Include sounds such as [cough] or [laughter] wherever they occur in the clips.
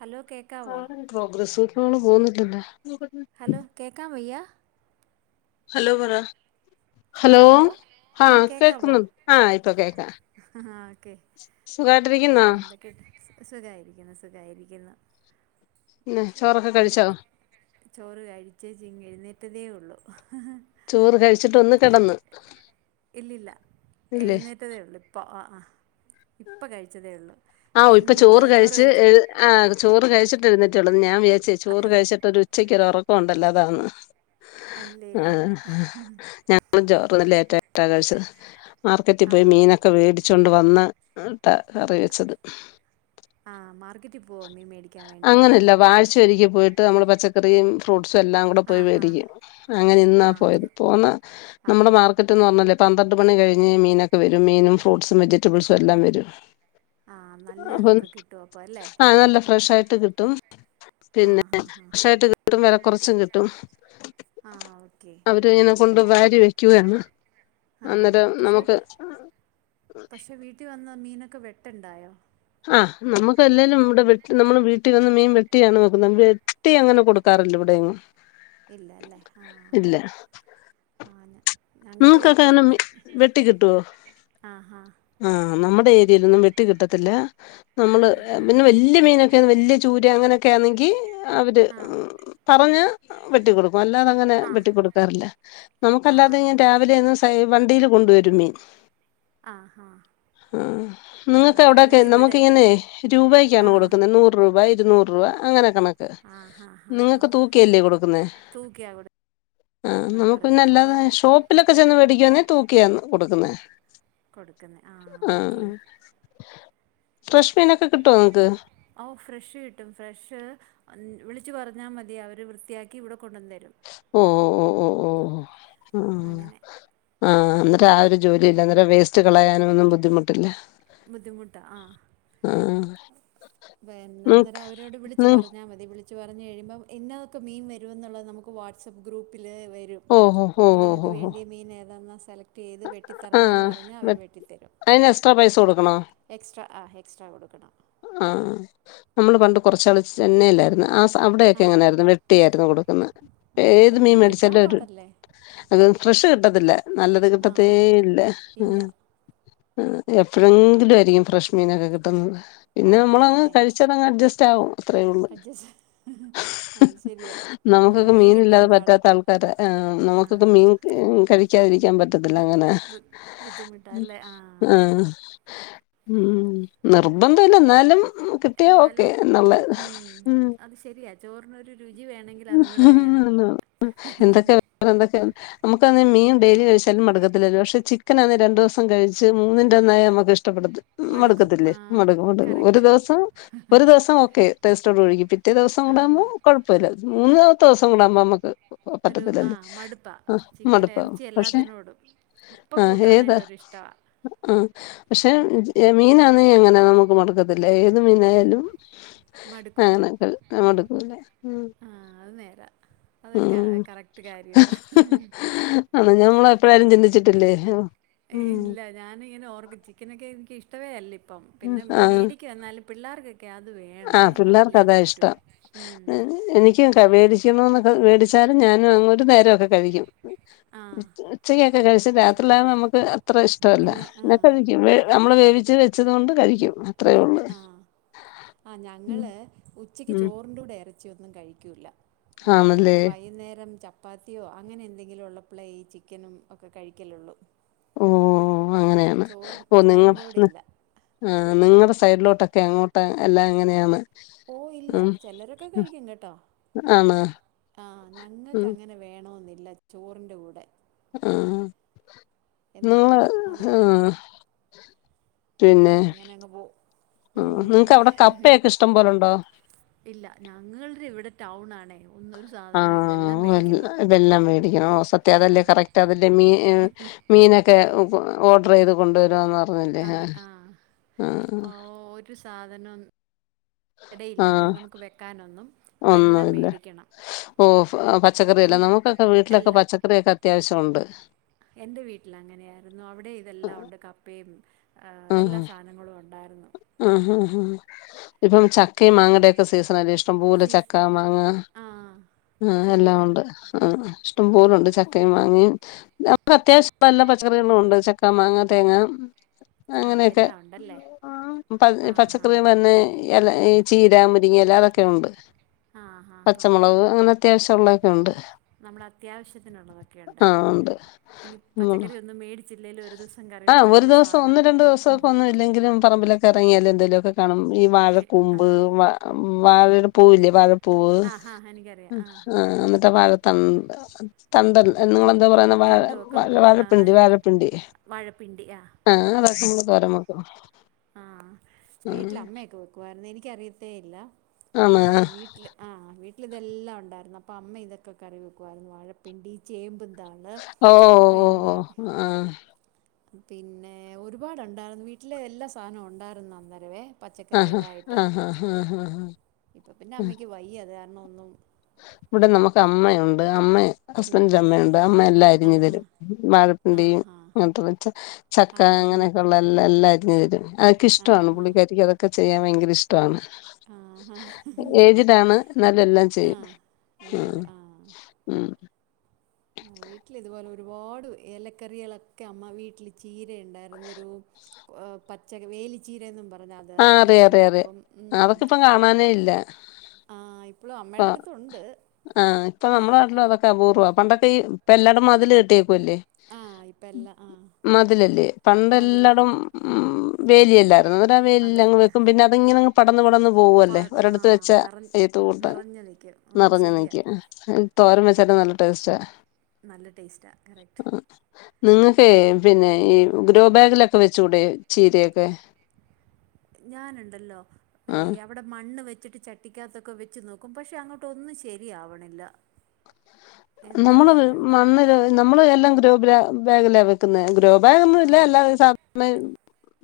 Hello കേക്കാവോ ക progress ഇള് പോന്നിട്ടില്ല ഹലോ കേക്കാം വയ്യാ ഹലോ പരാ ഹലോ ആ കേൾക്കുന്നു ആ ഇപ്പൊ കേക്ക ആ ഓക്കെ ആ, സുഖട്ടിരിക്കുന്നാ എന്തൊക്കെ സുഖമായിരിക്കുന്നു സുഖമായിരിക്കുന്നു പിന്നെ ചോറൊക്കെ എന്ത കഴിച്ചോ ചോറ് കഴിച്ചേ ചിങ്ങ എഴുന്നേറ്റതേ ഉള്ളൂ ഹലോ ചോറ് കഴിച്ചിട്ട ഒന്ന് കിടന്ന് ഇല്ലില്ല ഇല്ലേ ഇപ്പ കഴിച്ചതേ ഉള്ളൂ ആ ഇപ്പൊ എന്താ ചോറ് കഴിച്ചച്ച് കഴിച്ചാ ആ ചോറ് കഴിച്ചിട്ട് എഴുന്നേറ്റുള്ളൂ ഞാ വിയരിച്ചേ ചോറ് അത്രേ കഴിച്ചിട്ട് ഉള്ളൂ ഒരു ഉച്ചയ്ക്ക്റ പോണ്ടല്ലതാണ് ഇല്ല ആ ഇല്ല ഇല്ല ഞങ്ങ ജോറന്നലേറ്റായിട്ട കഴിച്ചത് മാർക്കറ്റ് ആ പോയി മീനൊക്കെ വേടിച്ചോണ്ട് വന്ന് ട്ടാ കറി വെച്ചത് ആ മാർക്കറ്റ് പോവോ മീൻ മേടിക്കാൻ വേണ്ടി ശെരിക്ക് പോയിട്ട് നമ്മള് പച്ചക്കറിയും ഫ്രൂട്ട്സ് ഉം എല്ലാം കൂടെ ആ പോയി ഹാ മേടിക്കും അങ്ങനെ ആ ഇന്നാ പോയത്. അപ്പം പോന്ന ആ നമ്മുടെ മാർക്കറ്റ്ന്ന് പറഞ്ഞാല് പന്ത്രണ്ട് മണി കഴിഞ്ഞ് മീനൊക്കെ വരും മീനും, ഫ്രൂട്ട്സും, വെജിറ്റബിൾസും എല്ലാം വരും. ആ നല്ല ഇതൊക്കെ കിട്ടും അപ്പോൾ അല്ലേ ആ നല്ല ഫ്രഷായിട്ട് കിട്ടും ആഹ് പിന്നെ ഫ്രഷായിട്ട് കിട്ടും വെല കുറച്ച് കിട്ടി ആ ഓക്കെ കൊണ്ട് വാരി വെക്കുവാണ് ആ പക്ഷെ പക്ഷെ വീട്ടി വന്ന മീനൊക്കെ വെ- ട്ടണ്ടായോ [unintelligible] ആ നമ്മക്കല്ലേലും ഇവിടെവെട്ട് നമ്മള് വീട്ടി വന്ന് മീൻ വെട്ടിയാണ് വെക്കുന്നത്. വെട്ടി അങ്ങനെ കൊടുക്കാറില്ല ഇവിടെയൊന്നും. ഇല്ലല്ലേ ആ അങ്ങനെ നിങ്ങക്കൊക്കെ അങ്ങനെ വെട്ടിക്കിട്ടുവോ ആഹ് ആഹ് ആ നമ്മ- ടെ ഏരിയലൊന്നും വെട്ടി കിട്ടത്തില്ല നമ്മള് ഇൽ പിന്നെ ആഹ് വല്ല്യ മീനൊക്കെ പിന്നെ വല്ല്യ ചൂര അങ്ങനെയൊക്കെ ആന്നെങ്കി അവര് ആഹ് പറഞ്ഞ വെട്ടിക്കൊടുക്കും വല്ലാതങ്ങനെ ആഹ് വെട്ടിക്കൊടുക്കാറില്ല നമുക്കല്ലാതെ ആഹ് ഇങ്ങ- അവര് ഒന്ന് സൈ വണ്ടില് കൊണ്ടുവരും മീൻ ആഹ് ആഹ് ആ നിങ്ങക്ക് ആഹ് അവിടൊക്കെ ഞങ്ങൾക്ക് നമുക്ക് ഇവിടെ ഇങ്ങനെ രൂപക്കാണ് ആഹ് കൊടുക്കുന്നത് നൂറ് രൂപ ഇരുന്നൂറ് രൂ അങ്ങനെ നമക് ആഹ് ആഹ് ആഹ് ആഹ് നിങ്ങക്ക് തൂക്കിയല്ലെ കൊടുക്കുന്നെ തൂക്കിയാ ആ കൊടുക്കുന്നും നമുക്ക് പറഞ്ഞ് പിന്നെ അപ്പോൾ അല്ലാതെ അത് ഷോപ്പ് ചെന്ന് വേടിക്കാന്നെ തൂക്കിയന്ന് കൊടുക്കുന്നെ കൊടുക്കുന്നെ ആ ഓക്കേ ഫ്രഷ്മീനൊക്കെ കിട്ടോ നിങ്ങക്ക് ഓ ഫ്രഷ് കിട്ടും ഫ്രഷ് വിളിച്ച് പറഞ്ഞാ മതി അവര് വൃത്തിയാക്കി ഇവിടെ കൊണ്ടന്ന് തരും ഓ ഓ ഓ ആ ആഹ് അങ്ങനെ ആ എന്ന്ട്ട് ആ ഒരു ജോലി ഇല്ലേ അന്നേരം വേസ്റ്റ് കളയാനും ഒന്നും ബുദ്ധിമുട്ടില്ല ബുദ്ധിമുട്ടാ ആ ആ പിന്നെ നിക്ക് അന്നേരം അവരോട് വിളിച്ചു നി പറഞ്ഞാ മതി വിളി [unintelligible] ച്ച് പറഞ് കഴിയുമ്പം ഇന്നതൊക്കെ മീൻ വരു എന്നുള്ളത് നമുക്ക് വാട്സ്ആപ്പ് ഗ്രൂപ്പിൽ വരും ഓഹോ ഹോ അപ്പം ഹോ നമുക്ക് ഹോ ഹോ വേണ്ടിയെ മീൻ ഏതാന്ന് [unintelligible] ഏത് ആ വെട്ടിത്തരണോന്ന് പറഞ്ഞാ അവർ വെട്ടിത്തരും അതിന് എക്സ്ട്രാ പൈസ കൊടുക്കണോ എക്സ്ട്രാ ആ എക്സ്ട്രാ കൊടുക്കണം നമ്മള് പണ്ട് കുറച്ചാൾ ചെന്നൈല്ലായിരുന്നു ആ ആ അവിടെയക്കെ എങ്ങനെയായിരുന്നു വെട്ടിയ ട്ടന്ന കൊടുക്കുന്നെ അവിടെ ഏത് മീൻ കിട്ടാൻ മെടിച്ചാലവര് പാടല്ലേ അത് ഫ്രഷ് കിട്ടത്തില്ല നല്ലത് ആ തേ ഇല്ല ഹേ ഇല്ല ആ എപ്പോഴെങ്കിലും ആയിരിക്കും ഫ്രഷ്മീനൊക്കെ കിട്ടുന്നത് പിന്നെ അത് നമ്മളങ് തന്നെ കഴിച്ചതങ് അഡ്ജസ്റ്റ് ത്തൗ അത്രേ ഒള്ളു അഡ്ജസ്റ്റ് അത് ശരിയാ ആ നമക്കൊക്കെ മീൻ കിട്ടാൻ മീനില്ലാതെ പാടാ പറ്റാത്ത ആൾക്കാര ആ ആ നമ്മുക്കൊക്കെ മീൻ കഴി ക്കാതിരിക്കാൻ പറ്റ് അല്ലങ്ങനെ ബു ഹ് ബുദ്ധിമുട്ടാല്ലേ ആ ഉം നിർബന്ധ ഇല്ല എന്നാലും കിട്ടിയാ ഓക്കെ എന്നാലും എന്നുള്ള ഉം അത് ശരിയാ ചോറിനൊരു രുചി വേണെങ്കിൽ അതും കൂടെ വേണം നമുക്ക് ആണേ മീൻ ഡെയിലി കഴിച്ച ചെൽമടക്കത്തിലല്ലേ പക്ഷെ ചിക്കൻ ആന്ന് രണ്ട് ദിവസം കഴിച്ച് മൂന്നിന്റെ ഒന്നായി നമുക്ക് ഇഷ്ടം ഇഷ്ടപ്പെടതി മടുക്കും മടുക്കത്തില്ലേ ആ മടുക് മടുക്കും ഒരു കറക്റ്റ് ദിവസം ഒരു ദിവസം ഒക്കെ ടെസ്റ്റോ ഒഴുകിട്ട് ഒറ്റേ ആ ദിവസകുടാവുമ്പോ കുഴപുല്ല മൂന്നാമത്തെ ദിവസം കൂടാവുമ്പോ നമക്ക് ഒരു ആ പറ്റത്തിലല്ലേ ആ മടുപ്പാവും പക്ഷെ അപ്പ ആഹ് ഏതാ കൂട്ടാനായിട്ടൊരിഷ്ട ആഹ് പക്ഷെ എ മീനാണെ എങ്ങനെ നമുക്ക് മടക്ക അതില ഏത് മീനായാലും ആ മടുക്കൂല്ല നമ്മക്ക് മടക്കൂല ആ അത് നേരാ അതൊരു ക കറക്റ്റ് കാര്യവാ ആ ഞമ്മള ഇപ്പഴും ചിന്തിച്ചിട്ടില്ലേ ഉം ഇല്ല ഞാനിങ്ങനെ ഓർക്കും ചിക്കനൊക്കെ എനിക്ക് ഇഷ്ട ഇഷ്ട്ടമേ അല്ല ഇ പ്പം പിന്നെ മേടിക്കും എന്നാലും പിള്ളാർക്ക് ആ പിള്ളേർക്കതാ ഇഷ്ടം ഉം എനിക്കും മേടിക്കണൊന്ന് മേടിച്ചാലും ഞാനും അങ്ങ് ഒരു നേരമൊക്കെ കഴിക്കും ആ ഉച്ചയെ ക്കെ കഴിച്ച് രാത്രിലാണ് നമുക്ക് അത്ര ഇഷ്ടല്ല പിന്നെ കഴിക്കും നമ്മള് വേവിച്ച് വെച്ചത് കൊണ്ട് കഴിക്കും അത്രയുള്ളൂ ആ ഞങ്ങള് ഉച്ചക്ക് ഉം ചോറിന്റെ കൂടെ എറ എറച്ചിയൊന്നും കഴിക്കുല്ല വേണ്ട ആണല്ലേ വൈകുന്നേരം ചപ്പ ചപ്പാത്തിയോ അങ്ങനെ എന്തെങ്കിലും ഉള്ളപ്പളേ ഈ ചിക്കനും ഒക്കെ കഴിക്കലൊള്ളൂ ഓ ഓ അങ്ങനെയാണ് ഓ നിങ്ങള് ചോറിന്റെ കൂടെ നി ഇല്ല ആ നിങ്ങളടെ സൈഡിലോട്ട് ക്കെ അങ്ങോട്ട് എല്ലാം ഇങ്ങനെയാണ് ഓ ഇല്ല ചിലരൊക്കെ കഴിക്കും കെട്ടൊ ആണ് ആ ഞങ്ങക്ക് ഉം അങ്ങനെ വേണെന്നില്ല ന്നില്ല ചോറിന്റെ കൂടെ ആ എന്തോ നാളെ അതെ ആഹ് അങ്ങനെ അങ്ങ് പോകും ഉം നിങ്ങക്ക് അവിടെ കപ്പയൊക്കെ ഇഷ്ടം പോലുണ്ടോ ഇല്ല ഞങ്ങളടെ ഇവിടെ ടൗൺ ആണ് ണേ ആ വ ഇതെല്ലാം മേടിക്കണം ഓ സത്യം അതെല്ലേ ആഹ് കറക്റ്റ് അതെല്ലേ മീ മീനൊക്കെ ഓർഡർ ചെയ്ത് കൊണ്ടുവരാമന്നറ അതെ ആ ഓ ഒരു സാധ ധനം എടയില്ല അങ്ങനെ നമുക്ക് വെക്കാനൊന്നും അപ്പം എല്ലാം ഒന്നുംഇല്ല മേടിക്കണം ഓ പച്ചക്കറിയില്ല എൻ്റെ നമുക്കൊക്കെ വീട്ടിലൊക്കെ പച്ചക്കറിയെക്കെ അത്യാവശ്യമൊണ്ട് എന്റെ വീട്ടിൽ അങ്ങനെയായിരുന്നു അവിടെ ഇതെല്ലാം ഉണ്ട് കപ്പയും ആഹ് എല്ലാ സാധനങ്ങളും ഉണ്ടായി ആഹാ ആ ഇപ്പം ച ക്കയും മാങ്ങേടെക്കെ സീസണല്ലെ ഇഷ്ടം പോലെ സീസ് ചക്ക മാങ്ങ ആഹ് ആ എല്ലാം ശരിയാ ഉണ്ട് ആ ഇഷ്ടം പോലുണ്ട് ചക്കയും മാങ്ങയും നമുക്ക് അത്യാവശ്യം നല്ല പച്ചക്കറികളും ഉണ്ട് ചക്ക മാങ്ങ തേങ്ങ ആ എല്ലാം ഒണ്ടല്ലേ ആ പപച്ചക്കറേളന്നെ എൽ അയ് ചീര മു രിങ്ങേല അതൊക്കെ ഉണ്ട് ആഹ് ആഹ് ആഹ് പച്ചമുളക്അങ്ങനെ അത്യാവശ്യ ഒള്ളൊതൊക്കെ ഉണ്ട് നമ്മുടെ അത്യാവശ്യത്തിനുള്ളതൊക്കെയുണ്ട് ആ ഉണ്ട് ഇനി ഉം പച്ചക്കറി ഒന്നും മേടിച്ചില്ലേലും ഒരു ദിവസം കറി ആ ഒരു വെക്കാനുള്ള ദിവസം സാധനം ഒന്നും രണ്ടു ദിവസമൊക്കെ ഒന്നും ഇല്ലെങ്കിലും പറമ്പിലൊക്കെ ഇറങ്ങിയാലെന്തേലൊക്കെ കാണും ഈ ഒക്കെ വഴക്കൂമ്പ് ആഹ് വ മ് വാഴയുടെ പൂവില്ലേ വാഴ പൂവ് ആഹ് ആഹ് എനിക്കറിയാം ഉം ആഹ് ആ എന്നിട്ട വാഴ തണ്ട് തണ്ട് അൽ നിങ്ങളെന്താ പറയുന്ന കണ്ടു ഒക്കെ വാഴവാഴ വെക്കും ആ വാഴപ്പിണ്ടി വാഴ പ്പിണ്ടി ആ [inaudible] തോരൻ വെക്കോ ആ വീട്ടിലമ്മയൊക്കെ വെക്കുവാരുന്നു എനി ക്കറിയത്തേ ഇല്ല ആണോ ആ വീട്ടില് ആവീ ഇതെല്ലാ ഒണ്ടായിരുന്നു അപ്പൊ അമ്മ ഇതൊക്കെ കറി വെക്കുവായിരുന്നു വാ ഴപ്പിണ്ടി ചേമ്പ് ഓ ഓ ഓ ആ പിന്നെ ഒരുപാടൊണ്ടാരുന്നു വീട്ടില് എല്ലാ സാധനോം ഒണ്ടാരുന്നു അന്നേരവേ അഹ ആ ഹാ ഹാ ഹാ ഹാ പിന്നമ്മക്ക് വയ്യ ത് കാരണ ഒന്നും ഇവിടെ നമുക്ക് അമ്മയുണ്ട് അമ്മെ ഉം ഹസ്ബന്റിന്റെ അമ്മയുണ്ട് അമ്മ എല്ലാ ആ അരിഞ്ഞു ഹാ തരും ആ വാഴപ്പിണ്ടിയിം ഹാ അങ്ങനത്തെ ചക്ക ആ അരിഞ്ഞ് അങ്ങനെയൊക്കെ ഉള്ള എല്ലാ എല്ലാരി [unintelligible] അതൊക്കെ ആ ഇഷ്ടാണ് ഹാ പുള്ളിക്കാരിക്ക് അതൊക്കെ ചെയ്യാൻ ഭയങ്ക ഇഷ്ടാണ് ആ ഹാ ഏജ്ടാണ് ന്നാലും എല്ലാം ചെയ്യും ആഹ് എന്നാലും ഉം ആ ഉം വീട്ടില ഇതുപോലെ ഒരുപാട് ഏലക്കറികളൊക്കെ അമ്മ വീട്ടില് ചീര ണ്ടായിരുന്നു ഒരു പച്ച വേലിച്ചീരന്നും പറഞ്ഞ് അത് ആ അത് അറിയാം കറി റിയാം റിയാം വെക്കും ഉം അതൊക്കെ ഇപ്പം കാണാനേ ഇല്ല ആഹ് ഇപ്പളും ആ അമ്മയുടെ അടുത്തുണ്ട് ആ ഇപ്പൊ നമ്മുടെ നാട്ടിലൊക്കെ അതൊക്കെ അപൂർവ്വ പണ്ടൊക്ക ഈ ഇപ്പൊ എല്ലാടം മതിൽ കെട്ടി വല്ലേ ആഹ് ഇപ്പം എല്ലാം ആഹ് മതിലല്ലേ മതില പണ്ടെല്ലാടം ഉം വേലിയല്ലായിരുന്നൊ [unintelligible] അതെ അങ് വെക്കും പിന്നെ അതിങ്ങനങ് പടന്ന് പടന്ന് പ പോവല്ലേ ഒരിടത്ത് ആഹ് വെച്ച നിറഞ്ഞ് ഏത്ത് കൂട്ട് നിറഞ്ഞ് നിൽക്കും ഉം നിറഞ്ഞു ശരിയാ നിക്കും തോരൻ വെച്ചാലും നല്ല ടേസ്റ്റാ നല്ല ടേസ്റ്റാ കറക്റ്റ് നിങ്ങൾക്കേ പിന്നെ ഈ ഗ്രോ ബാഗിലൊക്കെ വെച്ചൂടെ ചീരയൊക്കെ ഞാനുണ്ടല്ലോ ആഹ് യവിടെ മണ്ണ് വെ ച്ചിട്ട് ചട്ടിക്കകത്തൊക്കെ വെച്ച് നോക്കും പക്ഷെ അങ്ങോട്ട് ഒന്നും ശരിയാവണില്ല നമ്മള് എന്താന്നറിഞ്ഞൂടാ മണ്ണിൽ നമ്മള് എല്ലാം ഗ്രോ ബാഗിലാ വെക്കുന്നെ ഗ്രോ ഗ്രോ ബേഗ് ഒന്നും ഇല്ലേ ആഹ് [unintelligible]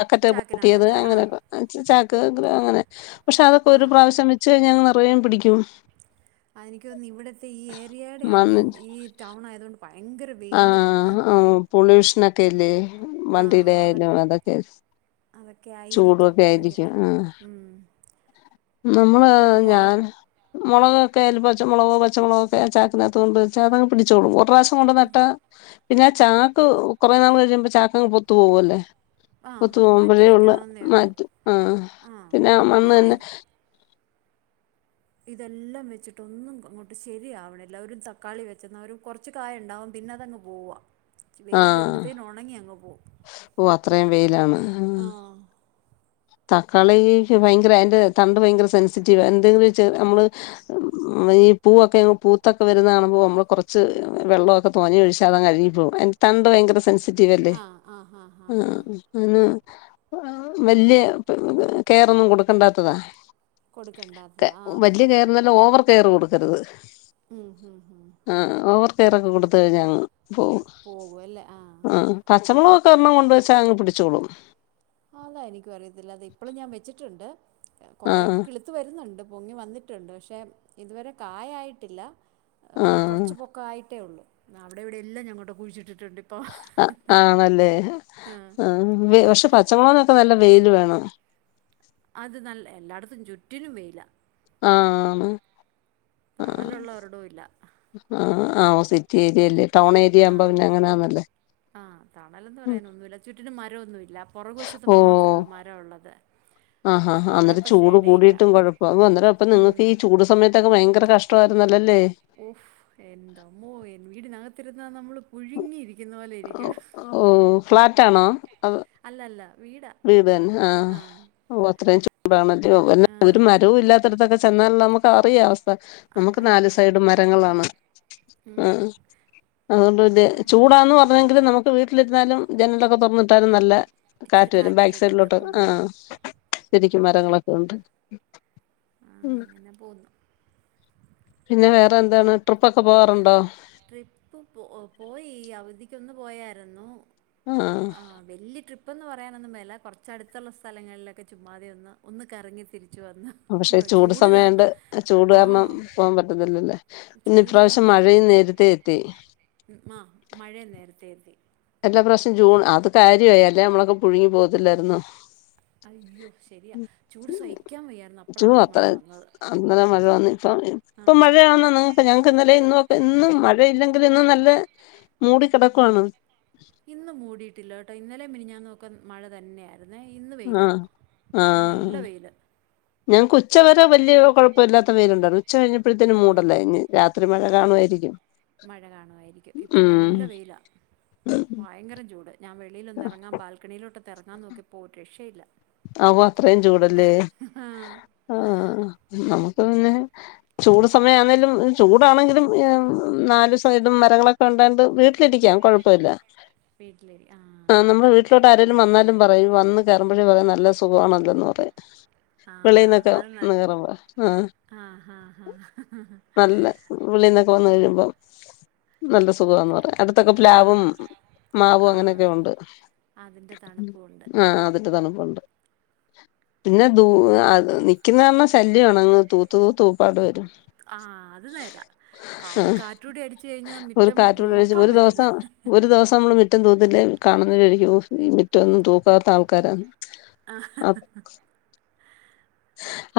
ബക്കറ്റ് പൊട്ടിയത് ചാക്കിനകത്തൊക്കെ ആഹ് അങ്ങനെക്ക [unintelligible] ചാക്ക് ഗ്രൊ അങ്ങനെ പക്ഷെ അതൊക്കെ ഒരു ആഹ് പ്രാവശ്യം വച്ച് കഴിഞ്ഞാ [unintelligible] [unintelligible] പിടിക്കും എവിടെയാണോ മണ്ണ് ഈ ടൗൺ ആയതുകൊണ്ട് ഭയങ്കര ആ വെയിലുവാണ് [unintelligible] പൊളൂഷ നക്കെ ല്ലേ ആഹ് വണ്ടീടെ അതൊ ആയാലും അതൊക്കെ അതൊക്കെ ചൂടു ആയിരിക്കാം ഒക്കെ എനിക്ക് ആയിരിക്കും മ് ഉം നമ്മള് ഞാൻ മുളകൊക്കെ [unintelligible] പച്ച മുളകോ പച്ചമുളുകോ ഒക്കെ ചാക്കക്കിനകത്തുകൊണ്ട് വെച്ച അത് അങ് പിടിച്ചോളും ഒരു പ്രാവശ്യം കൊണ്ട് ന ട്ടാ പിന്നെ ആ ചാക്ക് കുറെ നാൾ കഴിയുമ്പ ചാക്കങ്ങ് പൊത്തു പോകുവല്ലേ ആഹ് കൊത്ത് മാറ്റി പോകുമ്പഴേ ഒള്ള് വെക്കണമെന്നേ ഉള്ളൂ മഴത്ത് ആ ആഹ് പിന്നെ മണ്ണ് ഞാൻ ഇ തന്നെ ഇതെല്ലാം വെച്ചിട്ടൊന്നും അങ്ങോട്ട് ശരിയാവ്ണില്ല ഒരു തക്കാളി വെച്ചെന്നാൽ ഒര് കുറച്ച് കായ ഉണ്ടാകും പിന്നെ അതങ്ങ് പോവാ ആ വെയില് വരുമ്പത്തേന് ഉണങ്ങി അങ് പോവും ഓ അത്രയും വെയിലാണ് ആഹ് തക്കാളിക്ക് ഭയങ്കര അതിന്റെ തണ്ട് ഭയങ്കര സെൻസിറ്റീവ് എന്തെങ്കിലും ചെർ ഞമ്മള് ഈ പൂവൊക്കെ അങ് പൂത്തൊക്കെ വരുന്ന കാണുമ്പോൾ നമ്മള് കുറച്ച് വെള്ളമൊക്കെ തോനെ ഒഴിച്ച അത് അങ്ങ് അഴുകി പോകും അതിന്റെ തണ്ട് ഭയങ്കര സെൻസി റ്റീവല്ലേ ആഹ് ആഹ് ആഹ് ആ ആഹ് ആഹ് ആ ആ വല്യ കെയറൊന്നും കൊടുക്കണ്ടാത്തതാ ക്കെ കൊടുക്കണ്ടാത്തതാ ആഹ് വല്യ കെയറന്നല്ല ഓവർ കെയർ കൊടുക്കര്ത് ഉം ഹും ഹും കെയറൊക്കെ കൊടുത്ത് കഴിഞ്ഞ അങ് ഓ പോകും അല്ലേ ആ പച്ച മുളക ക്കൊരണ്ണം കൊണ്ട് വെച്ചാ അങ്ങ് പിടിച്ചോളും അതാ എനിക്കും അറിയത്തില്ലാത്തെ ഇപ്പളും ഞാൻ വെച്ചിട്ടുണ്ട്. ആ കൊറെയൊക്കെ കിളുത്ത് വരുന്നുണ്ട്. പൊങ്ങി വന്നിട്ടുണ്ട് പക്ഷെ ഇതുവരെ കായായിട്ടില്ല. ആ ഒരു കുറച്ചു പൊക്ക ആയിട്ടേ ഉള്ളൂ. ന്നവിടെവിടെ എല്ലാം ഞാൻ കൊണ്ടോയി കുഴിച്ചിട്ട് ആഹ് ആണല്ലേ ആ അം പക്ഷെ പച്ചമുളകെ ക്ക നല്ല വെയില് വേണം. അത് നല്ല എല്ലാടത്തും ചുറ്റിനും വെയിലാ. ആന്ന് തണലുള്ള ഒരിടവും ഇല്ല. ആഹ് ആഓ സിറ്റി ഏരിയല്ലേ. ടൗൺ ആ ഏരിയ ആവുമ്പോ പിന്നെ അങ്ങനാന്നല്ലേ. ആ തണലെന്ന് ഉം. പറയാനൊന്നുല്ല ചുറ്റിന് മരമൊന്നുമില്ല. പുറകുവശത്ത് മാത്രേള്ളൂ മരഉള്ളത്. ആ ഹ ഹാ ന്നിട്ട് ചൂട് ഇടയില്ല കൂടിയിട്ടും കുഴപ്പം അവു അന്നര അപ്പ ഉം നിങ്ങൾക്ക് ഈ ചൂട് സമയത്തൊക്കെ ഭയങ്കര കഷ് ടാര്ന്നലെൽ ഓഹ് എന്റ മ്മോ എൻ വീട്നക ത്തിരുന്നാ നമ്മള് പുഴുങ്ങിയിരി ക്ക്ന്ന പോലെ ഓ ഇരിക്കും. ഓ, ഹ് ഫ്ലാറ്റാണോ ഹ് അത് അല്ലല്ല വീട് തന്നെ ആ ഓ അത്രയും ചൂ ടാണ്. അയ്യോ [unintelligible] ആ ഒരു മരവു ഇല്ലാത്തട്ത്തൊക്കെ ചെന്നാൽ നമു അറിയാ അവസ് അതെ നമുക്ക് ആ നാല് സൈഡും മരങ്ങളാണ്. ആ ഉം. അതൊണ്ട് വല്ല്യ ചൂടാന്ന് പറഞ്ഞെങ്കിലു നമു വീട്ടിലിര്ന്നാലും ജനലൊക്കെ തൊർ ന്ന്ട്ടാലും നല്ല ഇച്ചിരി കാറ്റ് വരും ബാക്ക് കാറ്റൊക്കെ കിട്ടും സൈഡിലോട്ട് ആഹ് ഉം. ആഹ് ശെരി. മരങ്ങളൊക്കെ ഉണ്ട്. ആ അ അങ്ങനെ പോകുന്നു പിന്നെ വേറെ എന്താണ് ട്രിപ്പ് ഒ ക്ക പോവാറ്ണ്ടോ? ട്രിപ്പ് പോ പോയി അവധിക്കൊന്ന് പോയര്ന്നു ആഹ് വലിയ ട്രിപ്പ് ഇപ്പന്ന് പറയാനൊന്നും മേല കുറച്ചടുത്തുള്ള സ്ഥലങ്ങളിലൊക്കെ ചുമ്മാതയ ഒന്ന് ഒന്ന് കറങ്ങി തിരി പക്ഷെ ചൂട് സമയണ്ട് ചൂട് ആ കാരണം പോകാൻ പറ്റത്തില്ലല്ലേ പിന്നെ ഇപ്രാവശ്യം മഴ ഉ ആഹ മഴയ നേരത്തെേത് [unintelligible] ത്തി [unintelligible] നല്ല പ്രശ്ംൂ അത് കാര്യമായി അല്ലേ നമ്മളൊക്കെ പുഴുങ്ങി പോത്തില്ലായിരരുന്നു അയ്യോ ശരിയാ ചൂട് സഹിക്കാൻ വയ്യായിരുന്നു അപ്പോഴാ ൂ ഒരു അത്ര മഴ വന്നത് അന്നലെ മഴ വന്നു ഇപ്പ ആ ഇപ്പ മഴ വന്നാ നി ഞങ്ങക്ക് ഇന്നല ഇന്ന് ഇന്നും മഴയില്ലെങ്കിൽ ഇന്നും നല്ല മൂടി കിടക്കുവാണ് ഇന്ന് മൂടിയിട്ടില്ല കേട്ടോ ഇന്നലെ മ ഞാൻ നോക്ക ഒക്കെ മഴ തന്നെയായിരുന്നു ുന്ന ഇന്ന് വെയിലാ ആഹ് ഇപ്പൊ ആഹ് നല്ല വെയില് ഞങ്ങക്ക് ഉച്ച വരെ വലിയ കുഴപ്പമില്ലാത്ത വെയിലുണ്ടായിരുന്നു കഴിഞ്ഞപ്പോഴേന് ആ മൂടലായി അ രാത്രി മഴ കാണുമായിരിക്കും മഴ കാണുുവായിരിക്കും ഇപ്പൊ ഉം നല്ല വെയിലാ ഭയങ്കരം ചൂട് ഞാൻ വെളിയിലൊന്ന് ഇറങ്ങാൻ ബാൽക്കണിയിലോട്ട് ഇറങ്ങാൻ നോക്കിപ്പോ ഒരു രക്ഷയില്ല അപ്പ അത്രയും ചൂടല്ലേ ആ ആ നമുക്ക് പിന്നെ ചൂട് സമയം ആണെേലും ചൂടാണെങ്കിലും നാലല് സൈഡും മരങ്ങളൊക്കെ ഉണ്ടായണ്ട് വീട്ടിലിരിക്കാം കുഴപ്പമില്ല വീട്ടില ആഹ [unintelligible] ഇഷോട്ട് ആേും വാലുംയുംൂ വന്ന് കറുമ്പഴ പറ [unintelligible] നല്ല സുഖമാണല്ലോന്ന് പറയാ ആ വിെളിന്നൊക്കെ അത് ന ഒന്ന് കേയറുമ്പോ ആ ആ ഹാ ഹാ നല്ല വിളിന്നൊക്കെ വന്ന് കഴുമ്പോ അ നല്ല സുഖന്ന് പറയാം അടുത്തൊക്കെ ആ പ്ലാവും മാവുംവും ആ അങ്ങനെയൊക്കെ ഹാ ഉണ്ട് അതിൻ്റെ തണുപ്പുമുണ്ട് ആ അതിന്റെ തണുപ്പുണ്ട് പിന്നെ ദൂ നിക്കുന്ന പറഞ്ഞ ശല്യം വണങ്ങ് തൂത്ത തൂത്ത്ൂപ്പാട് വരും ആഹ അത് നേരാ കാ ഒരു ആഹ് കാറ്റൂടി അടിിച്ച കഴിഞ്ഞാൽ ഒരു മറ്റം കാറ്റൂടെ നോക്കാൻ പറ്റൂല മുറ്റം തൂതില്ല കാണുന്ന കഴിക്കൂ മറ്റൊന്നും തൂക്കാത്ത ആൾക്കാരാാണ് ആഹ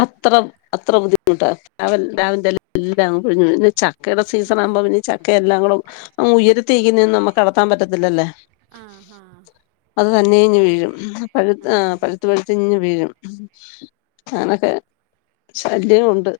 അത്ര അത്ര ബുദ്ധിമുട്ട് പിലാവിന്റി എല്ലാംഴ ചക്കെടെ സിസൺ ആകുമ്പോൾ അവരെ ഈ ചക്ക- എല്ലാംും ഉയരത്തിരിക്കുന്നന്ന് നമ്മുക്ക് അടത്താൻ പറ്റത്തില്ലല്ലേ ആ ആ അത് തന്നെ ഇഞ്ഞ് എൽ വീഴും പഴു ആ പഴുത്ത പഴുത്തി ഇഞ്ഞ് വീഴും ഉം അങ്ങനൊക്കെ ശല്യംുണ്ട്